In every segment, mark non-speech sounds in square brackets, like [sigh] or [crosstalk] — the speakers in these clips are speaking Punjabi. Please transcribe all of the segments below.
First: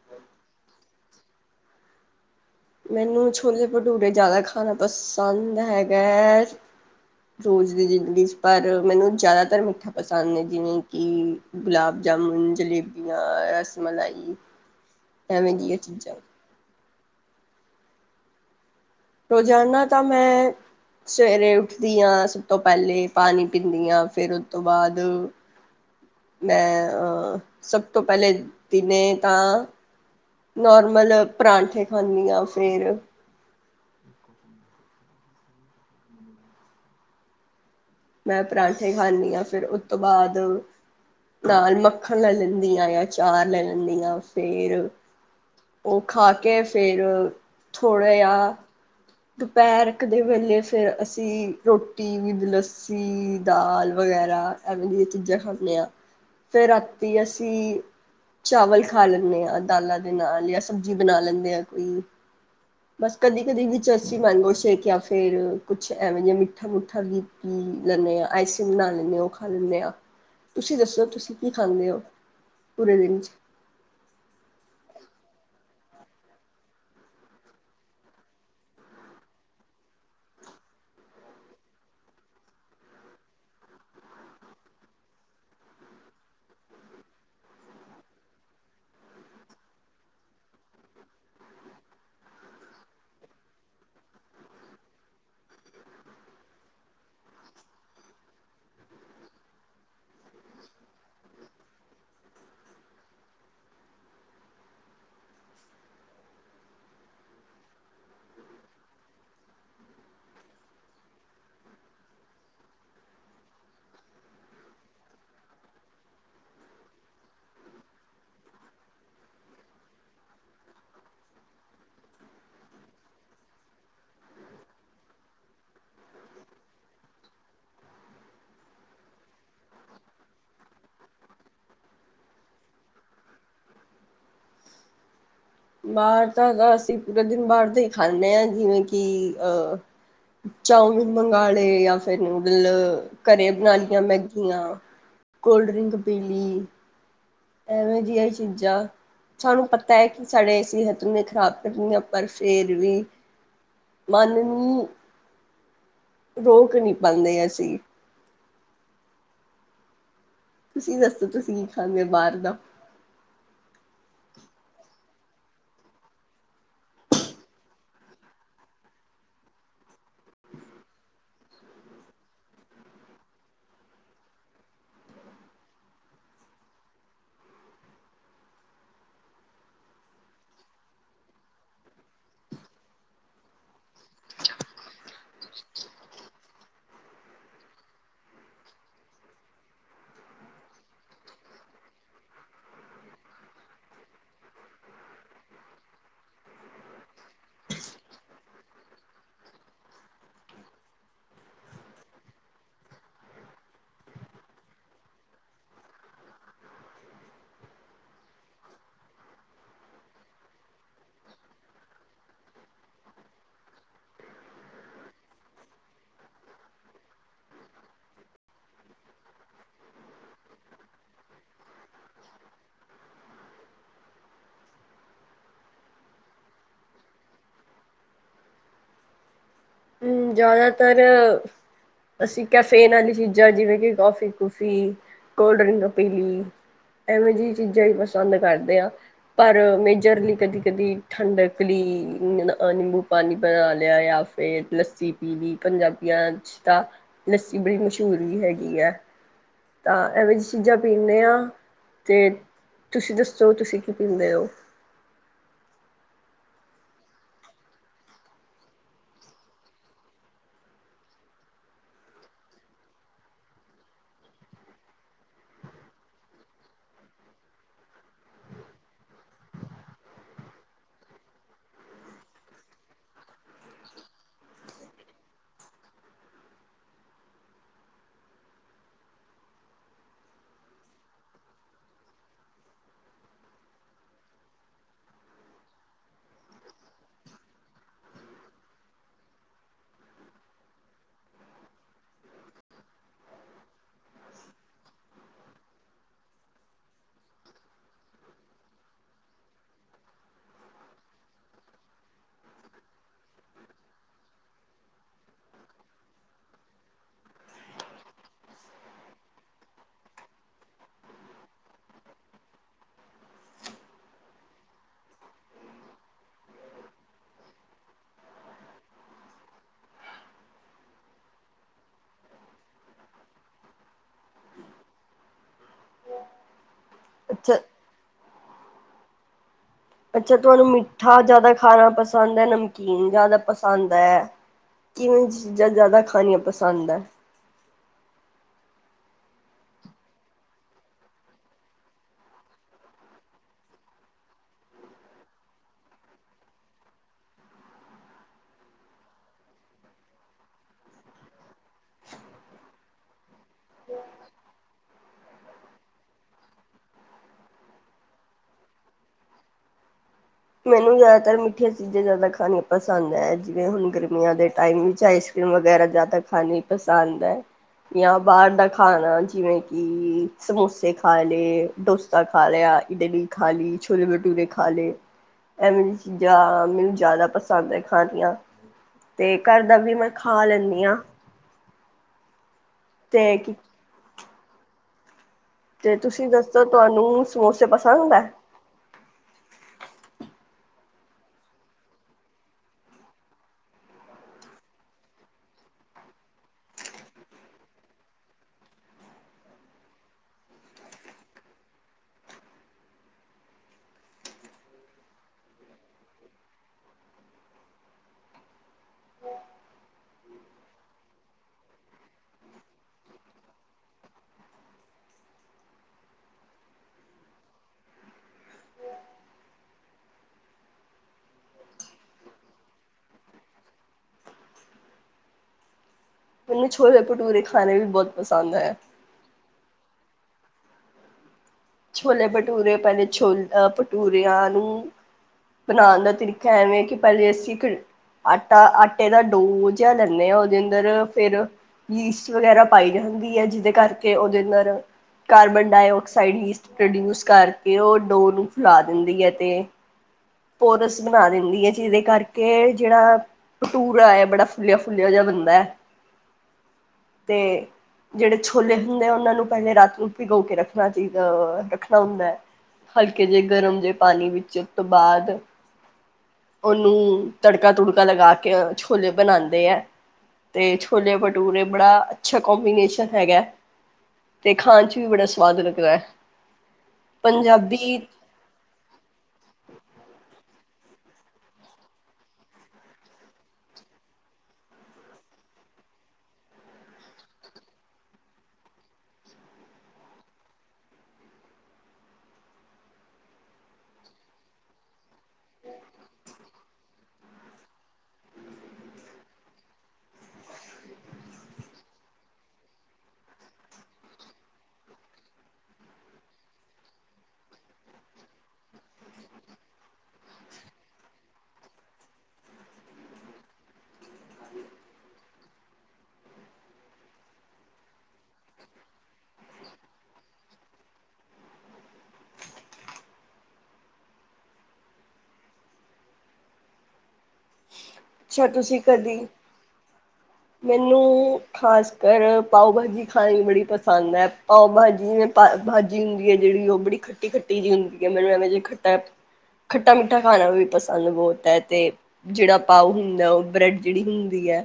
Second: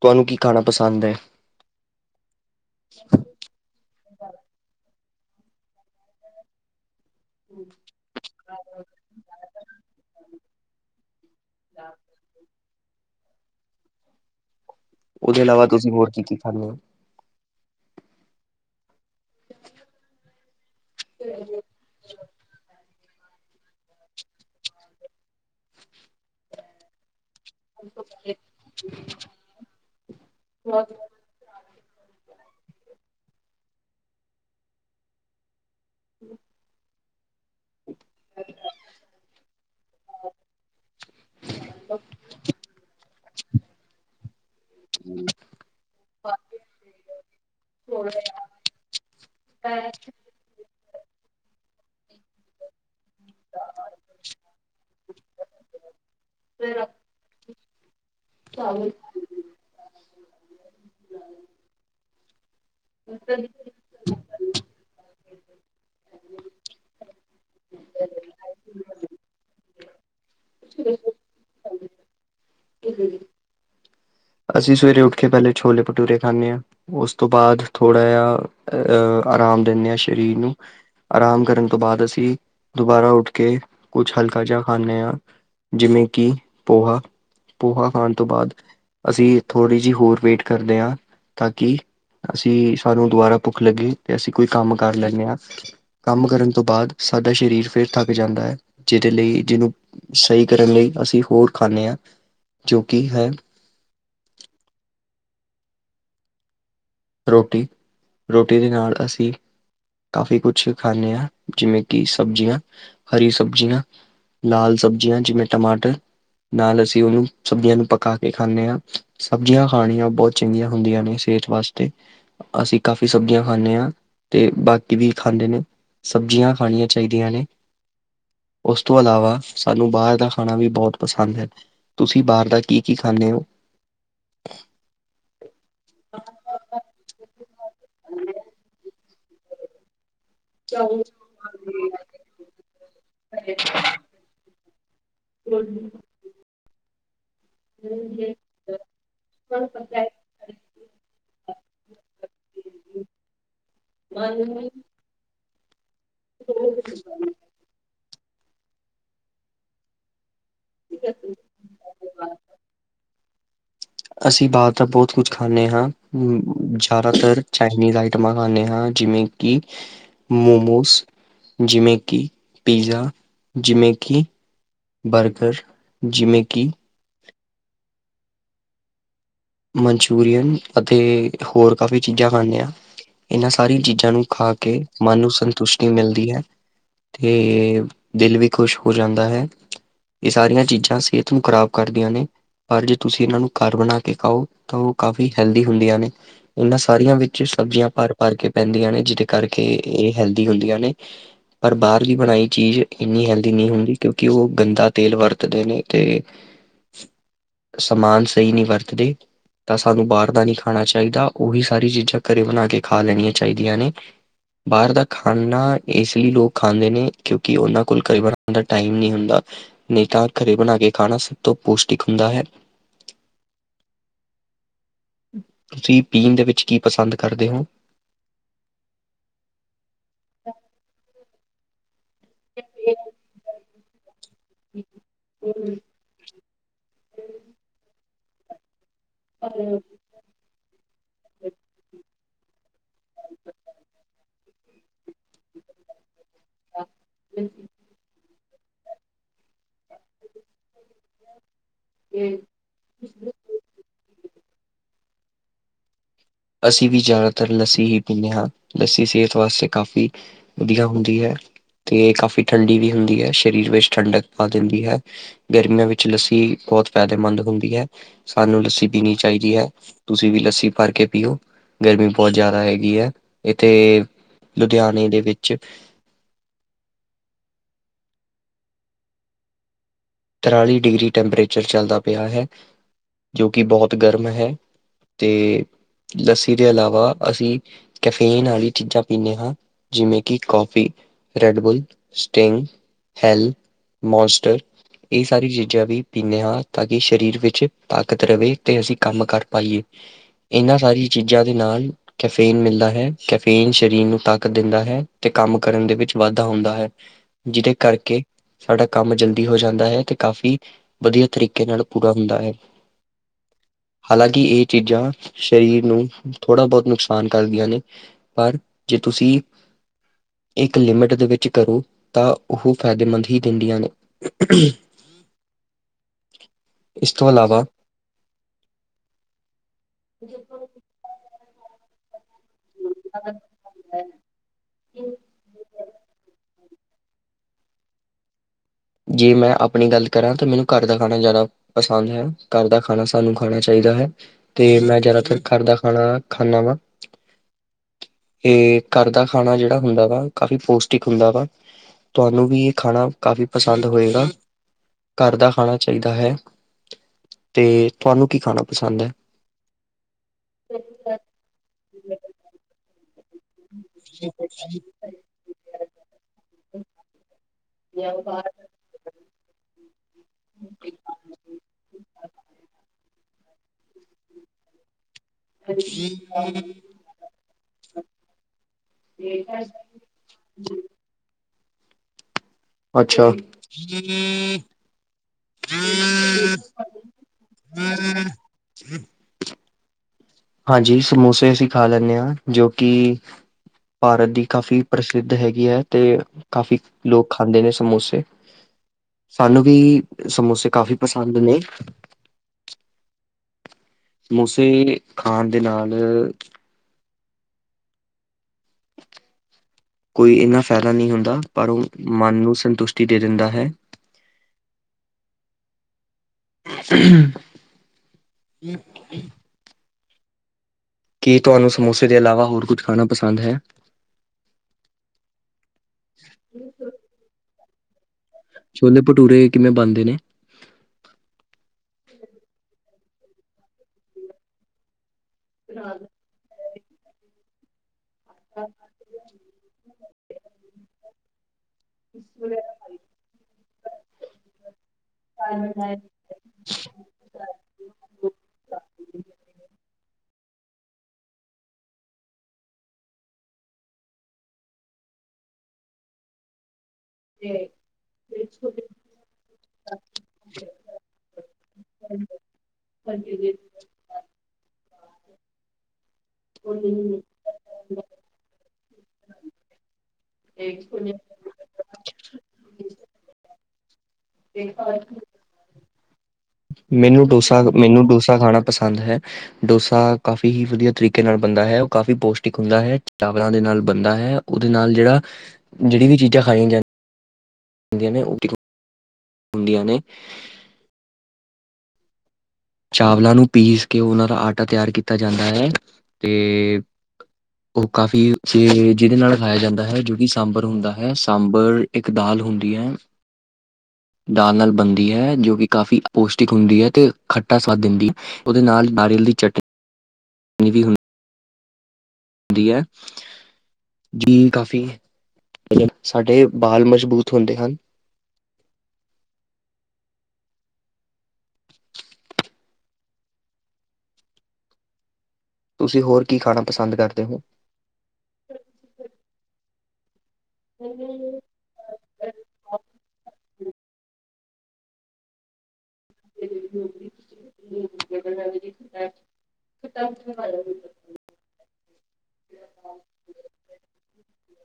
ਤੁਹਾਨੂੰ ਕੀ ਖਾਣਾ ਪਸੰਦ ਹੈ। ਮੈਨੂੰ ਛੋਲੇ ਭਟੂਰੇ ਜਿਆਦਾ ਖਾਣਾ ਬਸ। ਦੰਦ ਹੈਗਾ। ਰੋਜ਼ ਦੀ ਜ਼ਿੰਦਗੀ 'ਚ ਪਰ ਮੈਨੂੰ ਜ਼ਿਆਦਾਤਰ ਮਿੱਠਾ ਪਸੰਦ ਨੇ ਜਿਵੇਂ ਕਿ ਗੁਲਾਬ ਜਾਮੁਨ ਜਲੇਬੀਆਂ ਰਸ ਮਲਾਈ ਉਹਦੇ ਐਵੇਂ ਇਲਾਵਾ ਦੀਆਂ ਤੁਸੀਂ ਹੋਰ ਚੀਜ਼ਾਂ। ਕੀ-ਕੀ ਖਾਂਦੇ ਹੋ? ਰੋਜ਼ਾਨਾ ਤਾਂ ਮੈਂ ਸਵੇਰੇ ਉੱਠਦੀ ਹਾਂ ਸਭ ਤੋਂ ਪਹਿਲੇ ਪਾਣੀ ਪੀਂਦੀ ਹਾਂ ਫਿਰ ਉਹ ਤੋਂ ਬਾਅਦ ਮੈਂ ਆ ਸਭ ਤੋਂ ਪਹਿਲੇ ਦਿਨੇ ਤਾਂ ਨੋਰਮਲ ਪਰਾਂਠੇ ਖਾਣੀ ਆ ਫੇਰ [unintelligible] ਮੈਂ ਪਰਾਂਠੇ ਖਾਂਦੀ ਹਾਂ ਫੇਰ ਉਸ ਤੋਂ ਬਾਅਦ ਨਾਲ ਮੱਖਣ ਲੈ ਲੈਂਦੀ ਹਾਂ ਜਾਂ ਚਾਰ ਲੈ ਲੈਂਦੀ ਹਾਂ ਫੇਰ ਉਹ ਖਾ ਕੇ ਫੇਰ ਥੋੜ੍ਹਾ ਜਿਹਾ ਦੁਪਹਿਰ ਕ ਦੇ ਵੇਲੇ ਫਿਰ ਅਸੀਂ ਰੋਟੀ ਵੀ ਲੱਸੀ ਦਾਲ ਵਗੈਰਾ ਐਵੇਂ ਦੀਆਂ ਚੀਜ਼ਾਂ ਖਾਂਦੇ ਹਾਂ ਫਿਰ ਰਾਤੀ ਅਸੀਂ ਚਾਵਲ ਖਾ ਲੈਂਦੇ ਹਾਂ ਦਾਲਾਂ ਦੇ ਨਾਲ ਜਾਂ ਸਬਜ਼ੀ ਬਣਾ ਲੈਂਦੇ ਹਾਂ ਕੋਈ ਬਸ ਕਦੀ ਕਦੀ ਵੀ ਅਸੀ ਮਾਂਗੋ ਸ਼ੇਕ ਜਾਂ ਫੇਰ ਕੁਛ ਐਵੇਂ ਜਿ ਮਿੱਠਾ ਮੱਠਾ ਵੀ ਕੀ ਲੈਂਦੇ ਆਾ ਆਈਸਕ੍ਰੀਮ ਬਣਾ ਲੈਂਦੇ ਆ ਉਹ ਖਾਣੇ ਆ ਤੁਸੀਂ ਦੱਸੋ ਤੁਸੀਂ ਕੀ ਖਾਂਦੇ ਹੋ ਪੂਰੇ ਦਿਨ ਚ। ਅਸੀਂ ਸਵੇਰੇ ਉੱਠ ਕੇ ਪਹਿਲੇ ਛੋਲੇ ਭਟੂਰੇ ਖਾਂਣੇ ਹਾਂ ਉਸ ਤੋਂ ਬਾਅਦ ਥੋੜਾ ਜਿਹਾ ਅਹ ਆਰਾਮ ਦਿੰਦੇ ਹਾਂ ਸਰੀਰ ਨੂੰ ਆਰਾਮ ਕਰਨ ਤੋਂ ਬਾਅਦ ਅਸੀਂ ਦੁਬਾਰਾ ਉੱਠ ਕੇ ਕੁਛ ਹਲਕਾ ਜਿਹਾ ਖਾਂਣੇ ਹਾਂ ਜਿਵੇਂ ਕਿ ਪੋਹਾ ਪੋਹਾ ਖਾਣ ਤੋਂ ਬਾਅਦ ਅਸੀਂ ਥੋੜ੍ਹੀ ਜਿਹੀ ਹੋਰ ਵੇਟ ਕਰਦੇ ਹਾਂ ਤਾਂ ਕਿ ਅਸੀਂ ਸਾਨੂੰ ਦੁਬਾਰਾ ਭੁੱਖ ਲੱਗੇ ਅਤੇ ਅਸੀਂ ਕੋਈ ਕੰਮ ਕਰ ਲੈਂਦੇ ਹਾਂ ਕੰਮ ਕਰਨ ਤੋਂ ਬਾਅਦ ਸਾਡਾ ਸਰੀਰ ਫਿਰ ਥੱਕ ਜਾਂਦਾ ਹੈ ਜਿਹਦੇ ਲਈ ਜਿਹਨੂੰ ਸਹੀ ਕਰਨ ਲਈ ਅਸੀਂ ਹੋਰ ਖਾਂਦੇ ਹਾਂ ਜੋ ਕਿ ਹੈ ਰੋਟੀ ਰੋਟੀ ਦੇ ਨਾਲ ਅਸੀਂ ਕਾਫ਼ੀ ਕੁਛ ਖਾਂਣੇ ਹਾਂ ਜਿਵੇਂ ਕਿ ਸਬਜ਼ੀਆਂ ਹਰੀ ਸਬਜ਼ੀਆਂ ਲਾਲ ਸਬਜ਼ੀਆਂ ਜਿਵੇਂ ਟਮਾਟਰ ਨਾਲ ਅਸੀਂ ਉਹਨੂੰ ਸਬਜ਼ੀਆਂ ਨੂੰ ਪਕਾ ਕੇ ਖਾਂਣੇ ਹਾਂ ਸਬਜ਼ੀਆਂ ਖਾਣੀਆਂ ਬਹੁਤ ਚੰਗੀਆਂ ਹੁੰਦੀਆਂ ਨੇ ਸਿਹਤ ਵਾਸਤੇ। ਤੇ ਅਸੀਂ ਕਾਫ਼ੀ ਸਬਜ਼ੀਆਂ ਖਾਂਣੇ ਹਾਂ ਤੇ ਬਾਕੀ ਵੀ ਖਾਂਦੇ ਨੇ ਸਬਜ਼ੀਆਂ ਖਾਣੀਆਂ ਚਾਹੀਦੀਆਂ ਨੇ। ਉਸ ਤੋਂ ਇਲਾਵਾ ਸਾਨੂੰ ਬਾਹਰ ਦਾ ਖਾਣਾ ਵੀ ਬਹੁਤ ਪਸੰਦ ਹੈ ਤੁਸੀਂ ਬਾਹਰ ਦਾ ਕੀ ਕੀ ਖਾਂਣੇ ਹੋ। ਬਾਹਰ ਤਾਂ ਹੈਗਾ ਅਸੀਂ ਪੂਰਾ ਦਿਨ ਬਾਹਰ ਖਾਂਦੇ ਹਾਂ ਜਿਵੇਂ ਕਿ ਕਿ ਅਹ ਚਾਮਿਨ ਮੰਗ ਲਏ ਜਾਂ ਫਿਰ ਨੂਡਲ ਘਰੇ ਬਣਾ ਲਈੀਆਂ ਮੈਗੀਆਂ ਕੋਲਡ ਡਰਿੰਕ ਪੀਲੀ ਐਵੇਂ ਜਿਹੀਆਂ ਚੀਜ਼ਾਂ ਸਾਨੂੰ ਪਤਾ ਹੈ ਕਿ ਸਾਡੇ ਸਿਹਤਨੇ ਖ਼ਰਾਬ ਕਰਨਦੀੀਆਂ ਪਰ ਫੇਿਰ ਵੀ ਮਨ ਨ ਰੋਕ ਨਹੀਂੀ ਪਾਉਂਦੇ ਅਸੀਂ ਤੁਸੀਂ ਦੱਸੋ ਤੁਸੀਂ ਕੀ ਖਾਂਦੇ ਬਾਹਰ ਦਾ ਅਸੀਂ ਬਾਅਰ ਤਾਂ ਬਹੁਤ ਕੁਛ ਖਾਂਦੇ ਹਾਂ ਜ਼ਿਆਦਾਤਰ ਚਾਈਨੀਜ਼ ਆਈਟਮਾਂ ਖਾਂਦੇ ਹਾਂ ਜਿਵੇਂ ਕਿ ਮੋਮੋਸ ਜਿਵੇਂ ਕਿ ਪੀਜ਼ਾ ਜਿਵੇਂ ਕਿ ਬਰਗਰ ਜਿਵੇਂ ਕਿ ਮਨਚੂਰੀਅਨ ਅਤੇ ਹੋਰ ਕਾਫ਼ੀ ਚੀਜ਼ਾਂ ਖਾਂਦੇ ਹਾਂ ਇਹਨਾਂ ਸਾਰੀਆਂ ਚੀਜ਼ਾਂ ਨੂੰ ਖਾ ਕੇ ਮਨ ਨੂੰ ਸੰਤੁਸ਼ਟੀ ਮਿਲਦੀ ਹੈ ਤੇ ਦਿਲ ਵੀ ਖੁਸ਼ ਹੋ ਜਾਂਦਾ ਹੈ ਇਹ ਸਾਰੀਆਂ ਚੀਜ਼ਾਂ ਸਿਹਤ ਨੂੰ ਖ਼ਰਾਬ ਕਰਦੀਆਂ ਨੇ ਪਰ ਜੇ ਤੁਸੀਂ ਇਹਨਾਂ ਨੂੰ ਕਾਰਬਨ ਖਾਓ ਤਾਂ ਉਹ ਕਾਫ਼ੀ ਹੈਲਦੀ ਹੁੰਦੀਆਂ ਨੇ ਇਹਨਾਂ ਸਾਰੀਆਂ ਵਿੱਚ ਸਬਜ਼ੀਆਂ ਭਰ ਭਰ ਕੇ ਪੈਂਦੀਆਂ ਨੇ ਜਿਹਦੇ ਕਰਕੇ ਇਹ ਹੈਲਦੀ ਹੁੰਦੀਆਂ ਨੇ ਪਰ ਬਾਹਰ ਦੀ ਬਣਾਈ ਚੀਜ਼ ਇੰਨੀ ਹੈਲਦੀ ਨਹੀਂ ਹੁੰਦੀ ਕਿਉਂਕਿ ਉਹ ਗੰਦਾ ਤੇਲ ਵਰਤਦੇ ਨੇ ਤੇ ਸਮਾਨ ਸਹੀ ਨਹੀਂ ਵਰਤ ਤਾਂ ਸਾਨੂੰ ਬਾਹਰ ਦਾ ਨਹੀਂੀ ਖਾਣਾ ਚਾਹੀਦਾ ਉਹੀ ਸਾਰੀ ਚੀਜ਼ਾਂ ਘਰੇ ਬਣਾ ਕੇ ਖਾ ਲੈਣੀਆਂ ਚਾਹੀਦੀਆਂ ਨੇ ਬਾਹਰ ਦਾ ਖਾਣਾ ਇਸ ਲਈ ਲੋਕ ਖਾਂਦੇ ਨੇ ਕਿਉਂਕਿ ਉਹਨਾਂ ਕੋਲ ਘਰੇ ਬਣਾਉਣ ਦਾ ਟਾਈਮ ਨਹੀਂ ਹੁੰਦਾ ਨਹੀਂ ਤਾਂ ਘਰੇ ਬਣਾ ਕੇ ਖਾਣਾ ਸਭ ਤੋਂ ਪੌਸ਼ਟਿਕ ਹੁੰਦਾ ਹੈ ਤੁਸੀਂ ਪੀਣ ਦੇ ਵਿੱਚ ਕੀ ਪਸੰਦ ਕਰਦੇ ਹੋ ਹਮ ਜ਼ਿਆਦਾਤਰ ਅਸੀਂ ਕੈਫੇਨ ਵਾਲੀ ਚੀਜ਼ਾਂ ਜਿਵੇਂ ਕਿ ਕਾਫੀ ਕਫੀ ਕੋਲਡ ਡਰਿੰਕ ਪੀਲੀ ਐਵੇਂ ਜਿਹੀ ਚੀਜ਼ਾਂ ਹੀ ਬਸ ਪਸੰਦ ਕਰਦੇ ਹ ਪਰ ਮੇਜਰਲੀ ਕਦੀ ਕਦੀ ਠੰਡਕਲੀ ਨਿੰਬੂ ਪਾਣੀ ਬਣਾ ਲਿਆ ਜਾਂ ਫੇਰ ਲੱਸੀ ਪੀ ਲਈ ਪੰਜਾਬੀਆਂ ਤਾਂ ਲੱਸੀ ਬੜੀ ਮਸ਼ਹੂਰ ਵੀ ਹੈਗੀ ਠੀਕ ਹੈ ਤਾਂ ਐਵੇਂ ਚ ਚੀਜ਼ਾਂ ਪੀਂਦੇ ਆ ਤੇ ਤੁਸੀਂ ਦੱਸੋ ਤੁਸੀਂ ਕੀ ਪੀਂਦੇ ਹੋ ਅਸੀਂ ਵੀ ਜ਼ਿਆਦਾਤਰ ਲੱਸੀ ਹੀ ਪੀਂਦੇ ਹਾਂ ਲੱਸੀ ਸਿਹਤ ਵਾਸਤੇ ਕਾਫ਼ੀ ਵਧੀਆ ਹੁੰਦੀ ਹੈ ਤੇ ਕਾਫ਼ੀ ਠੰਡੀ ਵੀ ਹੁੰਦੀ ਹੈ ਸਰੀਰ ਵਿੱਚ ਠੰਡਕ ਪਾ ਦਿੰਦੀ ਹੈ ਗਰਮੀਆਂ ਵਿੱਚ ਲੱਸੀ ਬਹੁਤ ਫਾਇਦੇਮੰਦ ਹੁੰਦੀ ਹੈ ਸਾਨੂੰ ਲੱਸੀ ਪੀਣੀ ਚਾਹੀਦੀ ਹੈ ਤੁਸੀਂ ਵੀ ਲੱਸੀ ਭਰ ਕੇ ਪੀਓ ਗਰਮੀ ਬਹੁਤ ਜ਼ਿਆਦਾ ਹੈਗੀ ਹੈ ਇਥੇ ਲੁਧਿਆਣੇ ਦੇ ਵਿੱਚ ਤਰਾਲੀ ਡਿਗਰੀ ਟੈਂਪਰੇਚਰ ਚੱਲਦਾ ਪਿਆ ਹੈ ਜੋ ਕਿ ਬਹੁਤ ਗਰਮ ਹੈ ਅਤੇ ਲੱਸੀ ਦੇ ਇਲਾਵਾ ਅਸੀਂ ਕੈਫੇਨ ਵਾਲੀ ਚੀਜ਼ਾਂ ਪੀਂਦੇ ਹਾਂ ਜਿਵੇਂ ਕਿ coffee Red Bull Sting Hell Monster ਇਹ ਸਾਰੀ ਚੀਜ਼ਾਂ ਵੀ ਪੀਂਦੇ ਹਾਂ ਤਾਂ ਕਿ ਸਰੀਰ ਵਿੱਚ ਤਾਕਤ ਰਹੇ ਤੇ ਅਸੀਂ ਕੰਮ ਕਰ ਪਾਈਏ ਇਹਨਾਂ ਸਾਰੀ ਚੀਜ਼ਾਂ ਦੇ ਨਾਲ ਕੈਫੇਨ ਮਿਲਦਾ ਹੈ ਕੈਫੇਨ ਸਰੀਰ ਨੂੰ ਤਾਕਤ ਦਿੰਦਾ ਹੈ ਤੇ ਕੰਮ ਕਰਨ ਦੇ ਵਿੱਚ ਵਾਧਾ ਹੁੰਦਾ ਹੈ ਜਿਹਦੇ ਕਰਕੇ ਸਾਡਾ ਕੰਮ ਜਲਦੀ ਹੋ ਜਾਂਦਾ ਹੈ ਤੇ ਕਾਫ਼ੀ ਵਧੀਆ ਤਰੀਕੇ ਨਾਲ ਪੂਰਾ ਹੁੰਦਾ ਹੈ ਹਾਲਾਂਕਿ ਇਹ ਚੀਜ਼ਾਂ ਸਰੀਰ ਨੂੰ ਥੋੜ੍ਹਾ ਬਹੁਤ ਨੁਕਸਾਨ ਕਰਦੀਆਂ ਨੇ ਪਰ ਜੇ ਤੁਸੀਂ ਇੱਕ ਲਿਮਿਟ ਦੇ ਵਿੱਚ ਕਰੋ ਤਾਂ ਉਹ ਫਾਇਦੇਮੰਦ ਹੀ ਦਿੰਦੀਆਂ ਨੇ ਅ ਇਸ ਤੋਂ ਅੱਛਾ ਇਲਾਵਾ ਅੱਛਾ ਤੁਹਾਨੂੰ ਮਿੱਠਾ ਜ਼ਿਆਦਾ ਖਾਰਾ ਪਸੰਦ ਹੈ ਪਸੰਦ ਹੈ ਨਮਕੀਨ ਜਿਆਦਾ ਪਸੰਦ ਹੈ ਕਿਵੇਂ ਚੀਜ਼ਾਂ ਜ਼ਿਆਦਾ ਖਾਣੀਆਂ ਪਸੰਦ ਪਸੰਦ ਹੈ ਜੇ ਮੈਂ ਆਪਣੀ ਗੱਲ ਕਰਾਂ ਤਾਂ ਮੈਨੂੰ ਘਰ ਦਾ ਖਾਣਾ ਜ਼ਿਆਦਾ ਪਸੰਦ ਹੈ ਘਰ ਦਾ ਖਾਣਾ ਸਾਨੂੰ ਖਾਣਾ ਚਾਹੀਦਾ ਹੈ ਤੇ ਮੈਂ ਜ਼ਿਆਦਾਤਰ ਘਰ ਦਾ ਖਾਣਾ ਖਾਂਦਾ ਵਾ ਤੇ ਘਰ ਦਾ ਖਾਣਾ ਜਿਹੜਾ ਹੁੰਦਾ ਵਾ ਕਾਫ਼ੀ ਪੌਸ਼ਟਿਕ ਹੁੰਦਾ ਵਾ ਤੁਹਾਨੂੰ ਵੀ ਇਹ ਖਾਣਾ ਕਾਫ਼ੀ ਪਸੰਦ ਹੋਏਗਾ ਘਰ ਦਾ ਖਾਣਾ ਚਾਹੀਦਾ ਹੈ ਤੇ ਤੁਹਾਨੂੰ ਕੀ ਖਾਣਾ ਪਸੰਦ ਹੈ ਮੈਨੂੰ ਜ਼ਿਆਦਾਤਰ ਮਿੱਠੀਆਂ ਚੀਜ਼ਾਂ ਜ਼ਿਆਦਾ ਖਾਣੀਆਂ ਪਸੰਦ ਹੈ ਜਿਵੇਂ ਹੁਣ ਗਰਮੀਆਂ ਦੇ ਟਾਈਮ ਵਿੱਚ ਆਈਸ ਕਰ੍ਰੀਮ ਵਗੈਰਾ ਜ਼ਿਆਦਾ ਖਾਣੀ ਪਸੰਦ ਹੈ ਜਾਂ ਬਾਹਰ ਦਾ ਖਾਣਾ ਜਿਵੇਂ ਕਿ ਸਮੋਸੇ ਖਾ ਲਏ ਡੋਸਾ ਖਾ ਲਿਆ ਦੇ ਖਾ ਲਈ ਛੋਲੇ ਭਟੂਰੇ ਖਾ ਲਏ ਐਵੇਂ ਚੀਜ਼ਾਂ ਮੈਨੂੰ ਜ਼ਿਆਦਾ ਪਸੰਦ ਹੈ ਖਾਣੀਆਂ ਤੇ ਘਰ ਦਾ ਵੀ ਮੈਂ ਖਾ ਲੈਂਦੀ ਹਾਂ ਅੱਛਾ ਤੇ ਕੀ [unintelligible] ਤੇ ਤੁਸੀਂ ਦੱਸੋ ਤੁਹਾਨੂੰ ਸਮੋਸੇ ਪਸੰਦ ਹੈ ਹਾਂਜੀ ਸਮੋਸੇ ਅਸੀਂ ਖਾ ਲੈਂਦੇ ਹਾਂ ਜੋ ਕਿ ਭਾਰਤ ਦੀ ਕਾਫ਼ੀ ਪ੍ਰਸਿੱਧ ਹੈਗੀ ਹੈ ਤੇ ਕਾਫ਼ੀ ਲੋਕ ਖਾਂਦੇ ਨੇ ਸਮੋਸੇ ਸਾਨੂੰ ਵੀ ਸਮੋਸੇ ਕਾਫ਼ੀ ਪਸੰਦ ਨੇ ਸਮੌਸੇ ਖਾਣ ਦੇ ਨਾਲ ਕੋਈ ਇਨਾ ਫਾਇਦਾ ਨਹੀਂ ਹੁੰਦਾ ਪਰ ਉਹ ਮਨ ਨੂੰ ਸੰਤੁਸ਼ਟੀ ਦੇ ਦਿੰਦਾ ਹੈ [unintelligible] ਕੀ ਤੁਹਾਨੂੰ ਸਮੋਸੇ ਦੇ ਇਲਾਵਾ ਹੋਰ ਕੁਝ ਖਾਣਾ ਪਸੰਦ ਹੈ ਮੈਨੂੰ ਛੋਏ ਭਟੂਰੇ ਖਾਨੇ ਵੀ ਬਹੁਤ ਪਸੰਦ ਹੈ ਛੋਲੇ ਭਟੂਰੇ ਕਿਵੇਂ ਬਣਦੇ ਨੇ ਛੋਲੇ ਭਟੂਰੇ ਪਹਿਲੇ ਛੋ ਭਟੂੂਰਿਆਂ ਨੂੰ ਬਣਾਉਣ ਦਾ ਤਰੀਕਾ ਐਵੇਂ ਕਿ ਪਹਿਲੇ ਅਸੀਂ [unintelligible] ਆਟਾ ਆਟੇ ਦਾ ਦੌਹ ਜਿਹਾ ਲੈਂਦੇ ਆਾਂ ਉਹਦੇ ਅੰਦਰ ਫੇਿਰ ਯੀਸਟ ਵਗੈਰਾ ਪਾਈ ਜਾਂਦੀ ਹੈ ਜਿਹਦੇ ਕਰਕੇ ਉਹਦੇ ਇਧਰ ਕਾਰਬਨ ਡਾਇਆਕਸਾਈਡ ਵੀ ਪ੍ਰੋਡਿਊਸ ਕਰਕੇ ਉਹ ਡੋ ਨੂੰ ਫੈਲਾ ਦਿੰਦੀ ਹੈ ਤੇ ਪੋਰਸ ਬਣਾ ਦਿੰਦੀ ਹੈ ਜਿਹਦੇ ਕਰਕੇ ਜਿਹੜਾ ਭਟੂਰ ਹੈ ਬੜਾ ਫੁੱਲਿਆ ਫੁੱਲਿਆ ਜਿਹਾ ਬੰਦਾ ਹੈ ਤੇ ਜਿਹੜੇ ਛੋਲੇ ਹੁੰਦੇ ਆ ਉਹਨਾਂ ਨੂੰ ਪਹਿਲੇ ਰਾਤ ਨੂੰ ਭਿਗੋ ਕੇ ਰੱਖਣਾ ਚਾਹੀਦਾ ਅਹ ਰੱਖਣਾ ਹੁੰਦਾ ਹੈ ਹਲਕੇ ਜਿਹੇ ਗਰਮ ਜਿਹੇ ਪਾਣੀ ਵਿੱਚ ਬਾਅਦ ਉਹਨੂੰ ਤੜਕਾ ਤੜਕਾ ਲਗਾ ਕੇ ਛੌਲੇ ਬਣਾਉਂਦੇ ਹੈ ਤੇ ਛੋਲੇ ਭਟੂਰ ਬੜਾ ਅੱਛਾ ਕਬੀਨੇਸ਼ਨ ਹੈਗਾ ਤੇ ਖਾਣ ਚ ਵੀ ਬੜਾ ਸਵਾਦ ਲੱਗਦਾ ਹੈ ਮੈਨੂੰ ਡੋਸਾ ਪੰਜਾਬੀ ਮੈਨੂੰ ਡੋਸਾ ਖਾਣਾ ਪਸੰਦ ਹੈ ਡੋਸਾ ਕਾਫੀ ਕਾਫੀ ਹੀ ਵਧੀਆ ਤਰੀਕੇ ਨਾਲ ਬਣਦਾ ਹੈ ਉਹ ਕਾਫ਼ੀ ਪੌਸ਼ਟਿਕ ਹੁੰਦਾ ਹੈ ਚਾਵਰਾਂ ਦੇ ਨਾਲ ਬਣਦਾ ਹੈ ਉਹਦੇ ਨਾਲ ਜਿਹੜਾ ਜਿਹੜੀ ਵੀ ਚੀਜ਼ਾਂ ਖਾਈਆਂ ਜਾਂਦੀਆਂਦੀਆਂ ਨੇ ਹੱਡੀਆ ਨੇ ਚਾਵਲਾਂ ਨੂੰ ਪੀਸ ਕੇ ਉਹਨਾਂ ਦਾ ਆਟਾ ਤਿਆਰ ਕੀਤਾ ਜਾਂਦਾ ਹੈ। ਤੇ ਉਹ ਕਾਫ਼ੀ ਸ ਜਿਹਦੇ ਨਾਲ ਖਾਇਆ ਜਾਂਦਾ ਹੈ। ਜੋ ਕਿ ਸਾਂਬਰ ਹੁੰਦਾ ਹੈ, ਸਾਂਬਰ ਇੱਕ ਦਾਲ ਹੁੰਦੀ ਹੈ। ਦਾਲ ਨਾਲ ਬਣਦੀ ਹੈ ਜੋ ਕਿ ਕਾਫ਼ੀ ਪੌਸ਼ਟਿਕ ਹੁੰਦੀ ਹੈ ਅਤੇ ਖੱਟਾ ਸਵਾਦ ਦਿੰਦੀ ਉਹਦੇ ਨਾਲ ਨਾਰੀਅਲ ਦੀ ਚਟਨੀ ਵੀ ਹੁੰ ਹੁੰਦੀ ਹੈ। ਜੀ ਕਾਫ਼ੀ ਮਤਲਬ ਸਾਡੇ ਬਾਲ ਮਜ਼ਬੂਤ ਹੁੰਦੇ ਹਨ। ਤੁਸੀਂ ਹੋਰ ਕੀ ਖਾਣਾ ਪਸੰਦ ਕਰਦੇ ਹੋ। ਅੱਛਾ, ਤੁਸੀਂ ਕਦੀ ਮੈਨੂੰ ਖ਼ਾਸ ਕਰ ਪਾਓ ਭਾਜੀ ਖਾਣੀ ਬੜੀ ਪਸੰਦ ਹੈ। ਪਾਓ ਭਾਜੀ, ਭਾਜੀ ਹੁੰਦੀ ਹੈ ਜਿਹੜੀ ਉਹ ਬੜੀ ਖੱਟੀ ਖੱਟੀ ਜਿਹੀ ਹੁੰਦੀ ਹੈ ਮੈਨੂੰ ਐਵੇਂ ਜਿ ਖੱਟਾ, ਖੱਟਾ ਮਿੱਠਾ- ਖਾਣਾ ਵੀ ਪਸੰਦ ਬਹੁਤ ਹੈ ਤੇ ਜਿਹੜਾ ਪਾਓ ਹੁੰਦਾ ਉਹ ਬ੍ਰੈਡ ਜਿਹੜੀ ਹੁੰਦੀ ਹੈ।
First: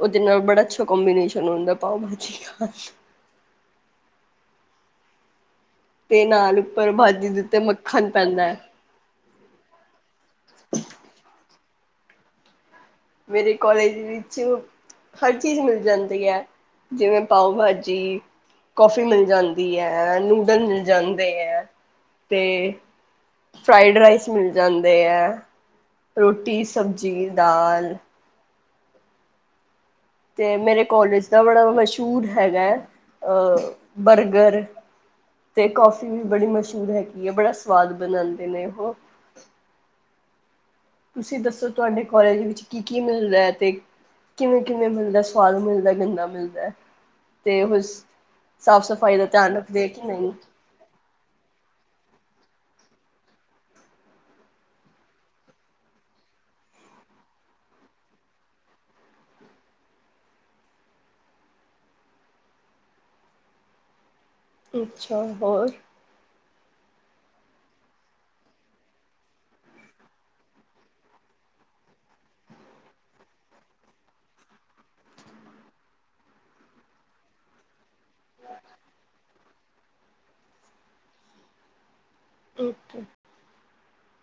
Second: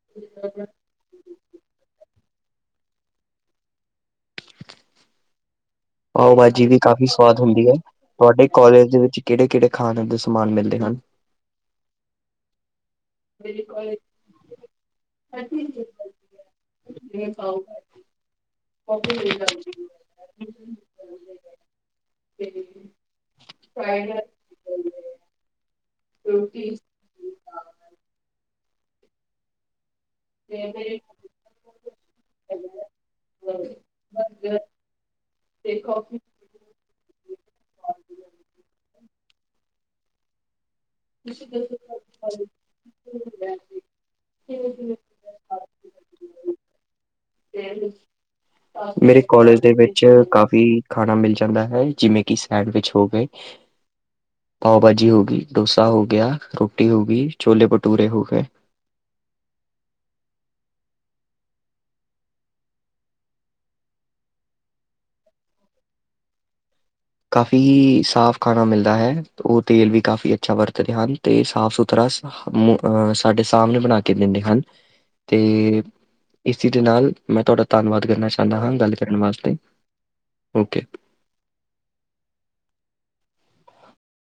ਉਹਦੇ ਬੜਾ ਅੱਛਾ ਕੰਬੀਨੇਸ਼ ਹੰਦਾ। ਪਾਓ ਭਾਜੀ ਠੀ ਖਾ ਪਾਓ ਨਾਲ ਬਾਜੀ ਵੀ ਉੱਪਰ ਕਾਫ਼ੀ ਭਾਜੀ ਸਵਾਦ ਦੇ ਉੱਤੇ ਹੁੰਦੀ ਹੈ ਮੱਖਣ ਪੈਂਦਾ ਤੁਹਾਡੇ ਹੈ। ਕੋਲਾਜ ਦੇ ਵਿੱਚ ਕਿਹੜੇ -ਕਿਹੜੇ ਖਾਣ ਦੇ ਸਮਾਨ ਮਿਲਦੇ ਹਨ। ਮੇਰੇ ਕੋਲੇਜ ਵਿੱਚ ਹਰ ਚੀਜ਼ ਮਿਲ ਜਾਂਦੀ ਹੈ। ਜਿਵੇਂ ਪਾਓ ਭਾਜੀ, ਕਫੀ ਮਿਲ ਜਾਂਦੀ ਹੈ ਨੂਡਲ ਮਿਲ ਜਾਂਦੇ ਹੈ ਤੇ ਫਰਾਾਈਡ ਰਾਈਸ ਮਿਲ ਜਾਂਦੇ ਹੈ। ਰੋਟੀ, ਸਬਜ਼ੀ, ਦਾਲ ਤੇ ਮੇਰੇ ਕੋਲੇਜ ਦਾ ਬੜਾ ਮਸ਼ਹੂਰ ਹੈਗਾ ਹੈ ਅਹ ਬਰਗਰ ਤੇ ਕਾਫੀ ਵੀ ਬੜੀ ਮਸ਼ਹੂਰ ਹੈਗੀ ਹੈ ਬੜਾ ਸਵਾਦ ਬਣਾਉਂਦੇ ਨੇ ਉਹ [unintelligible] ਤੁਸੀਂ ਦੱਸੋ ਤੁਹਾਡੇ ਕੋਾਲਜ ਵਿੱਚ ਕੀ ਕੀ ਮਿਲਦਾ ਹੈ ਤੇ ਕਿਵੇਂ -ਕਿਵੇਂ ਮਿਲਦਾ ਸੁਵਾਦ ਮਿਲਦਾ ਗੰਦਾ ਮਿਲਦਾ ਹੈ। ਮੇਰੇ ਧਿਆਨ ਕੋਾਲਜ ਦੇ ਰੱਖਦੇ ਵਿੱਚ ਕਿ ਨਹੀਂ ਕਾਫੀ ਖਾਣਾ ਮਿਲ ਜਾਂਦਾ ਹੈ। ਜਿਵੇਂ ਕਿ ਸੈਂਡਵਿਚ ਹੋ ਗਏ, ਪਾਓ ਭਾਜੀ ਹੋ ਗਈ ਡੋਸਾ ਹੋ ਗਿਆ, ਰੋਟੀ ਹੋ ਗਈ ਛੋਲੇ ਭਟੂਰੇ ਹੋ ਗਏ। ਅੱਛਾ, ਹੋਰ ਕਾਫ਼ੀ ਸਾਫ ਖਾਣਾ ਮਿਲਦਾ ਹੈ। ਉਹ ਤੇਲ ਵੀ ਕਾਫ਼ੀ ਅੱਛਾ ਵਰਤਦੇ ਹਨ ਅਤੇ ਸਾਫ -ਸੁਥਰਾ ਸਾਡੇ ਸਾਹਮਣੇ ਬਣਾ ਕੇ ਦਿੰਦੇ ਹਨ। ਅਤੇ ਇਸੀ ਦੇ ਨਾਲ, ਮੈਂ ਤੁਹਾਡਾ ਧੰਨਵਾਦ ਕਰਨਾ ਚਾਹੁੰਦਾ ਹਾਂ ਗੱਲ ਕਰਨ ਵਾਸਤੇ। Okay, okay.